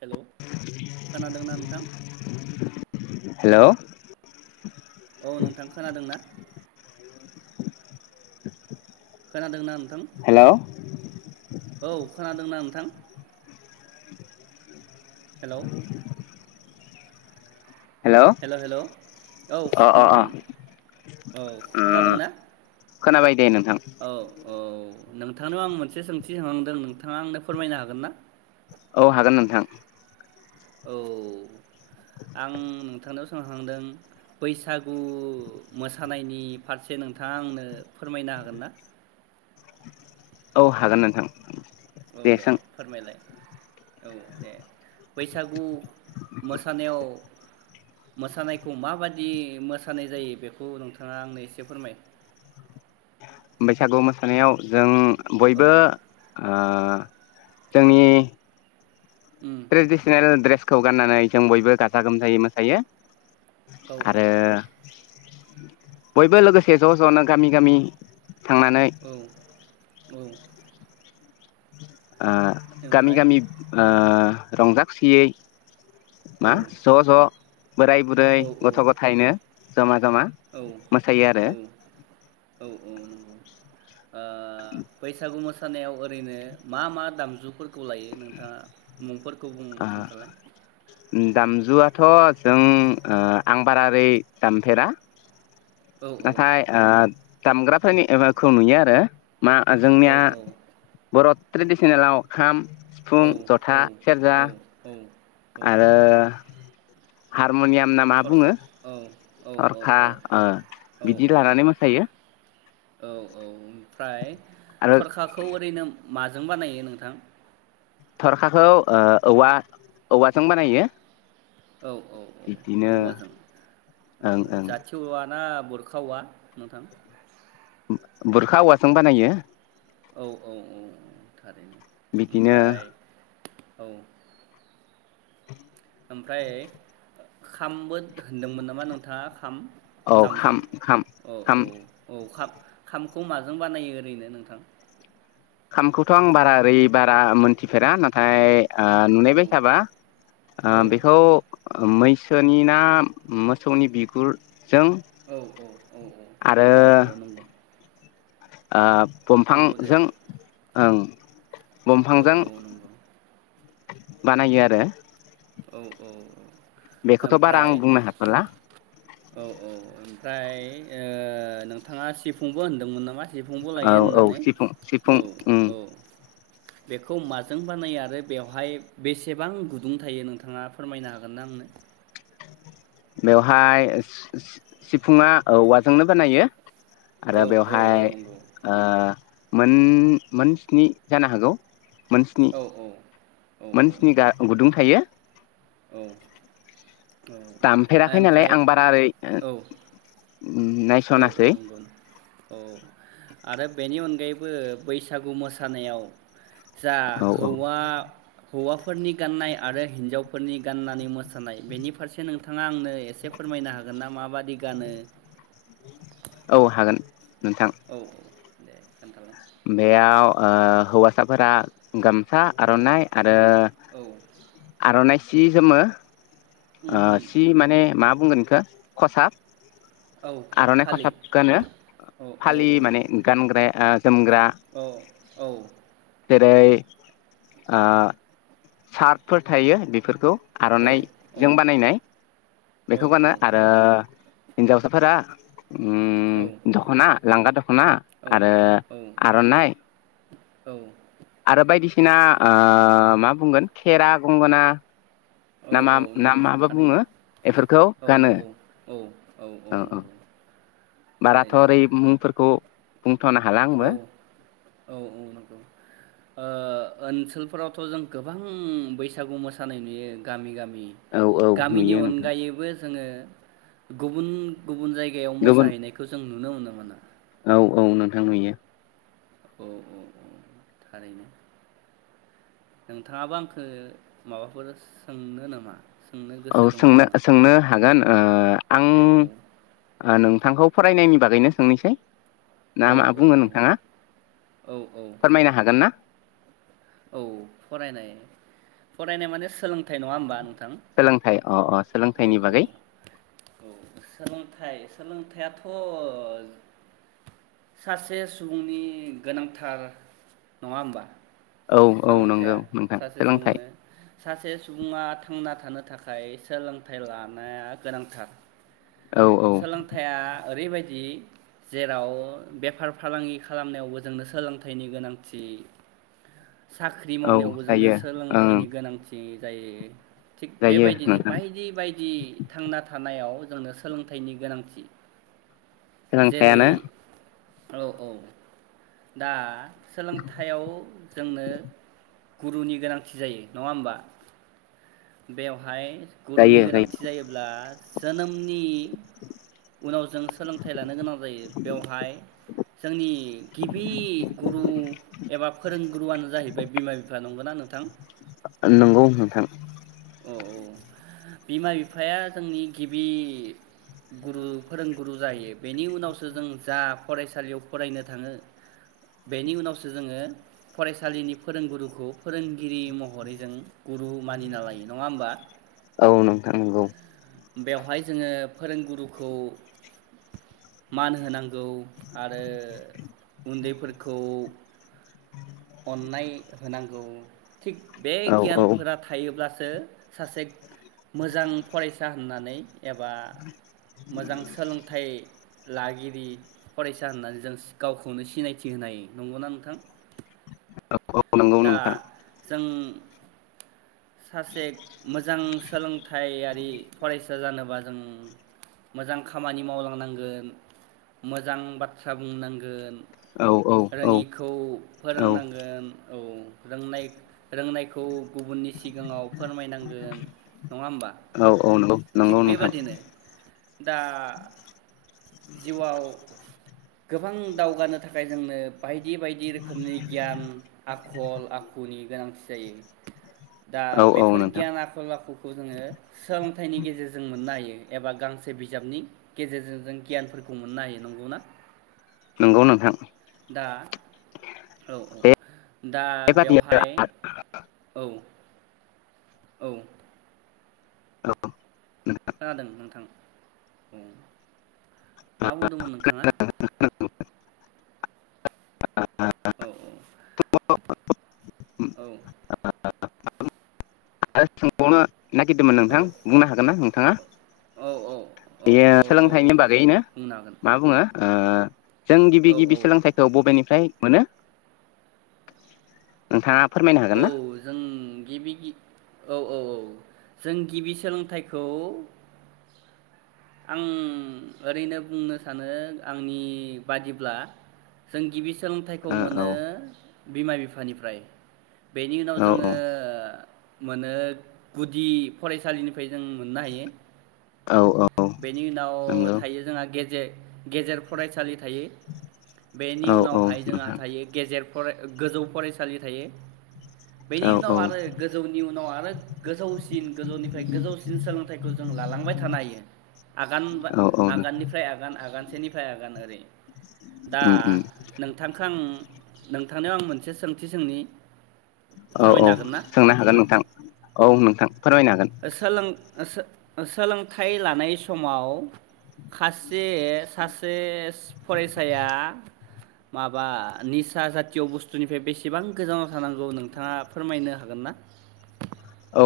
Hello खोनादोंना नोंथां? Hello अ नोंथां खोनादों ना? खोनादों नान हेलौ औ खोनादोंना नोंथां? हेलौ अ हेल' हेल' औ अ अ नोंथां औ खोनादोंना? खोनाबायदे नों औ औ। नोंथांनाव आं मोनसे सोंथि [unintelligible] दों नोंथाङा आंनो फोरमायनो हागोन ना? औ हागोन नोंथां। औ आं नोंथांनाव सों [unintelligible] दों बैसागु मोसानायनि फारसे नोंथाङा आंनो फोरमायनो हागोन ना? औ हागोन नोंथां। औ दे फोरमायलाय। औ दे बैसागु मोसानायाव मोसानायखौ माबादि मोसानाय जायो। बेखौ नोंथाङा आंनो एसे फोरमाय। बैसागु मोसानायाव जों औ बयबो ओ जोंनि उम ट्रेडिसनेल द्रेस खौ गाननानै जों बयबो गाजा गोमजायै मोसायो। औ औ आरो बयबो लोगोसे ज' ज'नो गामि गामि थांनानै औ [unintelligible] आ गामि ओमफ्राय गामि ओ रंजाखुसियै मा औ ज' ज' बोराय बुरै औ गथ' गथायनो जमा जमा औ मोसायो आरो। उ ओ बैसागु मोसानायाव ओरैनो मा मा दामजुफोरखौ लायो नोंथाङा मुंफोर खोबुं खोन्थालाय। उम दामजुआथ' जों ओ आं बारारै दामफेरा औ औ नाथाय ओ दामग्राफोरनिखौ नुयो आरो मा औ जोंनिया बर' ट्रेन्सलेसन आव खाम सिफुं औ जथा सेरजा औ औ [inaudible] आरो हा हारिमुनियाम ना मा थरखा बुङो? औ औ औ थरखा औ ओ औ बिदि लानानै औ मोसायो औ औ ओमफ्राय। आरो थरखाखौ ओरैनो माजों बानायो नोंथां थरखाखौ ओ औवा औवाजों बानायो। औ औ औ बिदिनो औवाजों औ ओं ओं जाथि औवा ना बुरखा औवा नोंथां। बुरखा औवासों बानायो। औ औ औ औ थारैनो बिदिनो ओमफ्राय औ [inaudible] ओमफ्राय खामबो होनदोंमोन नामा नोंथाङा खाम औ दामजु खाम खाम औ खाम औ औ खाब खामखौ माजों बानायो ओरैनो नोंथां? खामखौथ' आं बारा ओरै बारा मोनथिफेरा नाथाय ओ औ नुनायबाय साबा ओ औ बेखौ मैसोनि ना मोसौनि बिगुर औ औ औ आरो औ औ औ नंगौ ओ नंगौ दे दंफांजों ओं औ दंफांजों औ नंगौ बानायो आरो औ औ औ बेखौथ' बारा आं ओमफ्राय बुंनो हाथ'ला औ औ ओमफ्राय ओ नोंथाङा सिफुंबो होनदोंमोन नामा सिफुंखौ औ लायो औ होननानै सिफुं सिफुं औ उम औ बेखौ माजों बानायो आरो बेवहाय बेसेबां गुदुं थायो नों थाङा फोरमायनो हागोन ना आंनो बेवहाय सि-सि-सिफुंङा औवाजोंनो बानायो। आरो औ औ औ बेवहाय नंगौ ओ मोन मोन स्नि जानो हागौ मोन स्निनि औ औ औ मोन स्नि गा गुदुं थायो। औ दामफेराखै नालाय ओमफ्राय आं बारा ओरै औ औ औ नायसनासै नंगौ औ आरो बेनि अनगायैबो बैसागु मोसानायाव जा औ औ हौवा हौवाफोरनि गाननाय आरो हिन्जावफोरनि गाननानै मोसानाय बेनि फारसे नोंथाङा आंनो एसे फोरमायनो हागोन ना माबादि गानो। औ हागोन नोंथां औ औ दे खोन्थालाय बेयाव हौवासाफोरा गाम सा औ आर'नाय आरो आर'नाय जि जोमो उम ओ उम सि माने मा बुंगोन बेखौ खसाब औ आर'नाइ फालि खसाब गानो औ फालि औ माने गानग्राया जोमग्रा औ जेरै ओ सार्कफोर थायो बेफोरखौ औ औ आर'नाइजों बानायनाय बेखौ गानो आरो हिन्जावसाफोरा अम दख'ना लांगा दख'ना आरो औ आर'नाइ औ आरो बायदिसिना ओ मा बुंगोन खेरा गंगोना औ ना मा औ ना नंगौ माबा थारैनो बुङो बेफोरखौ औ गानो। नंगौ औ औ औ नंगौ बाराथ' थारैनो ओरै मुंफोरखौ [unintelligible] हाला आंबो औ औ-औ नंगौ ओ ओन सोलफोरावथ' जों गोबां बैसागु मोसानाय नुयो गामि- गामि औ औ गामिनि नुयो नोंथां अनगायैबो जोंङो गुबुन गुबुन जायगायाव गुबुन मोसाहैनायखौ जों नुनो मोनो मोनो औ औ नोंथां नुयो औ औ-औ थारैनो नोंथांङाबो आंखौ माबाफोर सोंनो नामा सोंनो औ गोसो दङ सोंनो नामा सोंनो हागोन ओ आं औ ओ नोंथांखौ फरायनायनि बागैनो सोंनोसै ना औ मा बुंङो औ नोंथांङा औ औ फोरमायनो हागोन ना? औ फरायनाय फरायनाय माने सोलोंथाय नङा होम्बा नों थां सोलोंथाइ अ अ औ सोलोंथाइनि बागै औ-औ सोलोंथाइ सोलोंथाया थ' सासे सुबुंनि गोनांथार नंङा होम्बा औ औ नंगौ सोलोंथाया नोंथां सासे सोलोंथाइ सुबुंनो सासे सुबुंङा थांना थानो थाखाय थाखाय सोलोंथाइ लानाया गोनांथार। औ औ सोलोंथाइया ओरैबाय दि जेराव बेफार फालांगि खालामनायावबो जोंनो सोलोंथाइनि गोनांथि साख्रि औ मावनायावबो जोंनो जायो ओं सोलोंथाइनि गोनांथि। जाय थिग जायो बेबायदिनो नोंथां बायदि बायदि थांना थानायाव जोंनो सोलोंथाइनि गोनांथि जेरै सोलोंथायानो औ औ दा सोलोंथायाव जोंनो गुरुनि गोनांथि जायो नङा होम्बा बेवहाय गुरुनि जायो जायो गोनांथि जायोब्ला जोनोमनि उनाव जों सोलोंथाइ लानो गोनां जायो बेवहाय जोंनि गिबि गुरु एबा फोरों गुरुआनो जाहैबाय बिमा बिफा नंगौना नोंथां नंगौ नोंथां औ औ बिमा बिफाया जोंनि गिबि गुरु फोरोंगुरु जायो बेनि उनावसो जों जा फरायसालियाव फरायनो थांङो बेनि उनावसो जोंङो फरायसालिनि फोरोंगुरुखौ फोरोंगिरि महरै जों गुरु मानिना लायो। नङा होम्बा। औ नोंथां नंगौ बेवहाय जोङो फोरोंगुरुखौ मान होनांगौ आरो उन्दैफोरखौ अननाय होनां‌ गौ थिग बे औ गियानफोरा थायोब्लासो सासे मोजां फरायसा होननानै एबा मोजां सोलोंथाइ लागिरि फरायसा होननानै जों गावखौनो सिनायथि होनाय नंगौना नोंथां औ औ नंगौ दा नोंथां जों सासे मोजां सोलोंथायारि फरायसा जानोबा जों मोजां खामानि मावलांनांगोन मोजां बाथ्रा बुंनांगोन औ औ औ खौ औ फोरोंनांगोन औ रोंनाय रोंनायखौ गुबुननि सिगाङाव फोरमायनांगोन नङा होमबा औ औ नंगौ थिग नंगौ नोंथां बेबादिनो दा जिउआव गोबां दावगानो थाखाय जोंनो बायदि बायदि रोखोमनि गियान आखल आखुनि गोनांथि जायो दा औ औ बेफोर नोंथां गियान आखल आखुखौ जोङो सोलोंथाइनि गेजेरजों मोननो हायो एबा गांसे बिजाबनि गेजेरजों जों गियानफोरखौ मोननो हायो नंगौना नंगौ नोंथां दा औ औ दा बेबादिनो बेवहाय औ औ खोनादों नोंथां उम मा बुंदोंमोन नोंथाङा आरो औ औ औ [unintelligible] नागिरदोंमोन नोंथां औ बुंनो हागोन ना नोंथाङा? औ औ बेयो औ सोलोंथाइनि औ बागैनो बुंनो हागोन मा बुङो ओ जों गिबि औ गिबि औ सोलोंथाइखौ बबेनिफ्राय मोनो नोंथाङा फोरमायनो हागोन औ ना जों गिबि गि औ औ औ जों गिबि सोलोंथाइखौ आं ओरैनो बुंनो सानो आंनि बादिब्ला जों गिबि सि सोलोंथाइखौ औ औ मोनो बिमा बिफानिफ्राय बेनि उनाव औ जोङो मोनो गुदि फरायसालिनि फाय जों मोननो हायो औ औ बेनि उनाव नंगौ थायो जोंहा गेजे गेजेर फरायसालि थायो बेनि औ औ उनावहाय जोंहा नोंथां थायो गेजेर फराय गोजौ फरायसालि थायो। बेनि औ उनाव औ आरो गोजौनि उनाव आरो गोजौसिन गोजौनिफ्राय गोजौसिन सोलोंथाइखौ जों लालांबाय थानो हायो। आगान बा औ आगाननिफ्राय आगान आगानसेनिफ्राय आगान ओरै दा नोंथांखो आं नों थानायाव आं मोनसे सोंथि सोंनि? औ औ फोरमायनो हागोन ना सोंनो हागोन नोंथाङा नोंथां औ नोंथां फोरमायनो हागोन। ओ सो ओ सोलोंथाइ लानाय सु समाव खासे सासेस फरायसाया माबा निसा जातिय' बुस्थुनिफ्राय बेसेबां गोजानाव थानांगौ नोंथाङा फोरमायनो हागोन ना?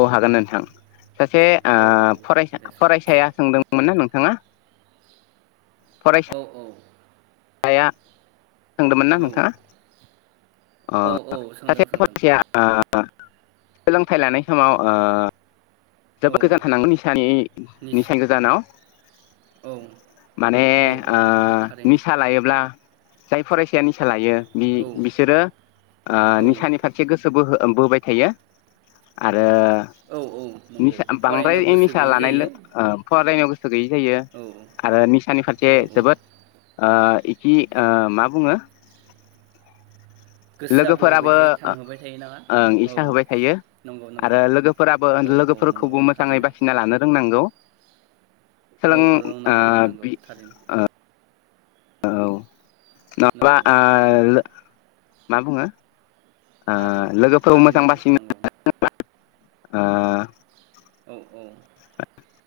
अ हागोन नोंथां। सासे ओ औ औ फरायसा दे सों फरायसाया सोंदोंमोन ना नों थाङा औ औ साया सोंदोंमोन ना औ नोंथाङा अ औ औ सोंदों सासे सोंदों फरायसाया ओ सोलोंथाइ लानाय समाव ओ औ जोबोद गोजान थानांगौ निसानि निस- निसानि गोजानाव औ माने औ औ ओ नंगौ थारैनो निस ब्ला जाय फरायसाया निसा लायो बि औ बिसोरो ओ औ निसानि फारसे गोसोबोहो ओ बोबाय थायो आर ओ औ औ नंगौ निसा फरायनायाव बांद्रायै गोसो निसा गैयि लानायल' जायो ओ फरायनायाव गोसो गैयि जायो औ आरो निसानि फारसे औ औ औ जोबोद ओ इखि ओ मा बुङो? गोसोआ बोहैबाय लोगोफोराबो थायो ओ थांहोबाय थायो नामा ओं औ इसा होबाय थायो नंगौ नंगौ आरो लोगोफोराबो औ औ नंगौ लोगोफोरखौबो मोजाङै थारैनो बासिना लानो रोंनांगौ। औ सोलों औ ओ रोंनांगौ रोंनांगौ बि थारैनो ओ औ माबा नंगौ ओ थारैनो लो मा बुङो? ओ थारैनो लोगोफोरबो थारैनो मोजां नोंथां नंगौ बासिनो [unintelligible] ओ औ औ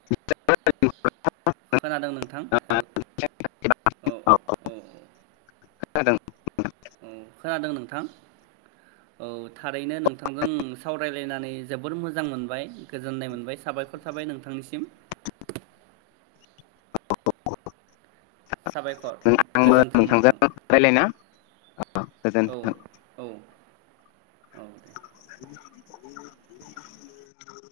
[unintelligible] खोनादों नोंथां हेल औ ओ ओ खोनादों ओ खोनादों नोंथां औ थारैनो नोंथांजों सावरायलायनानै जोबोर मोजां मोनबाय गोजोननाय मोनबाय साबायखर थाबाय नोंथांनिसिम साबायखर आंबो गोजोन्थों नोंथांजों नोंथां रायलायना अ औ गोजोनथों औ औ दे [unintelligible]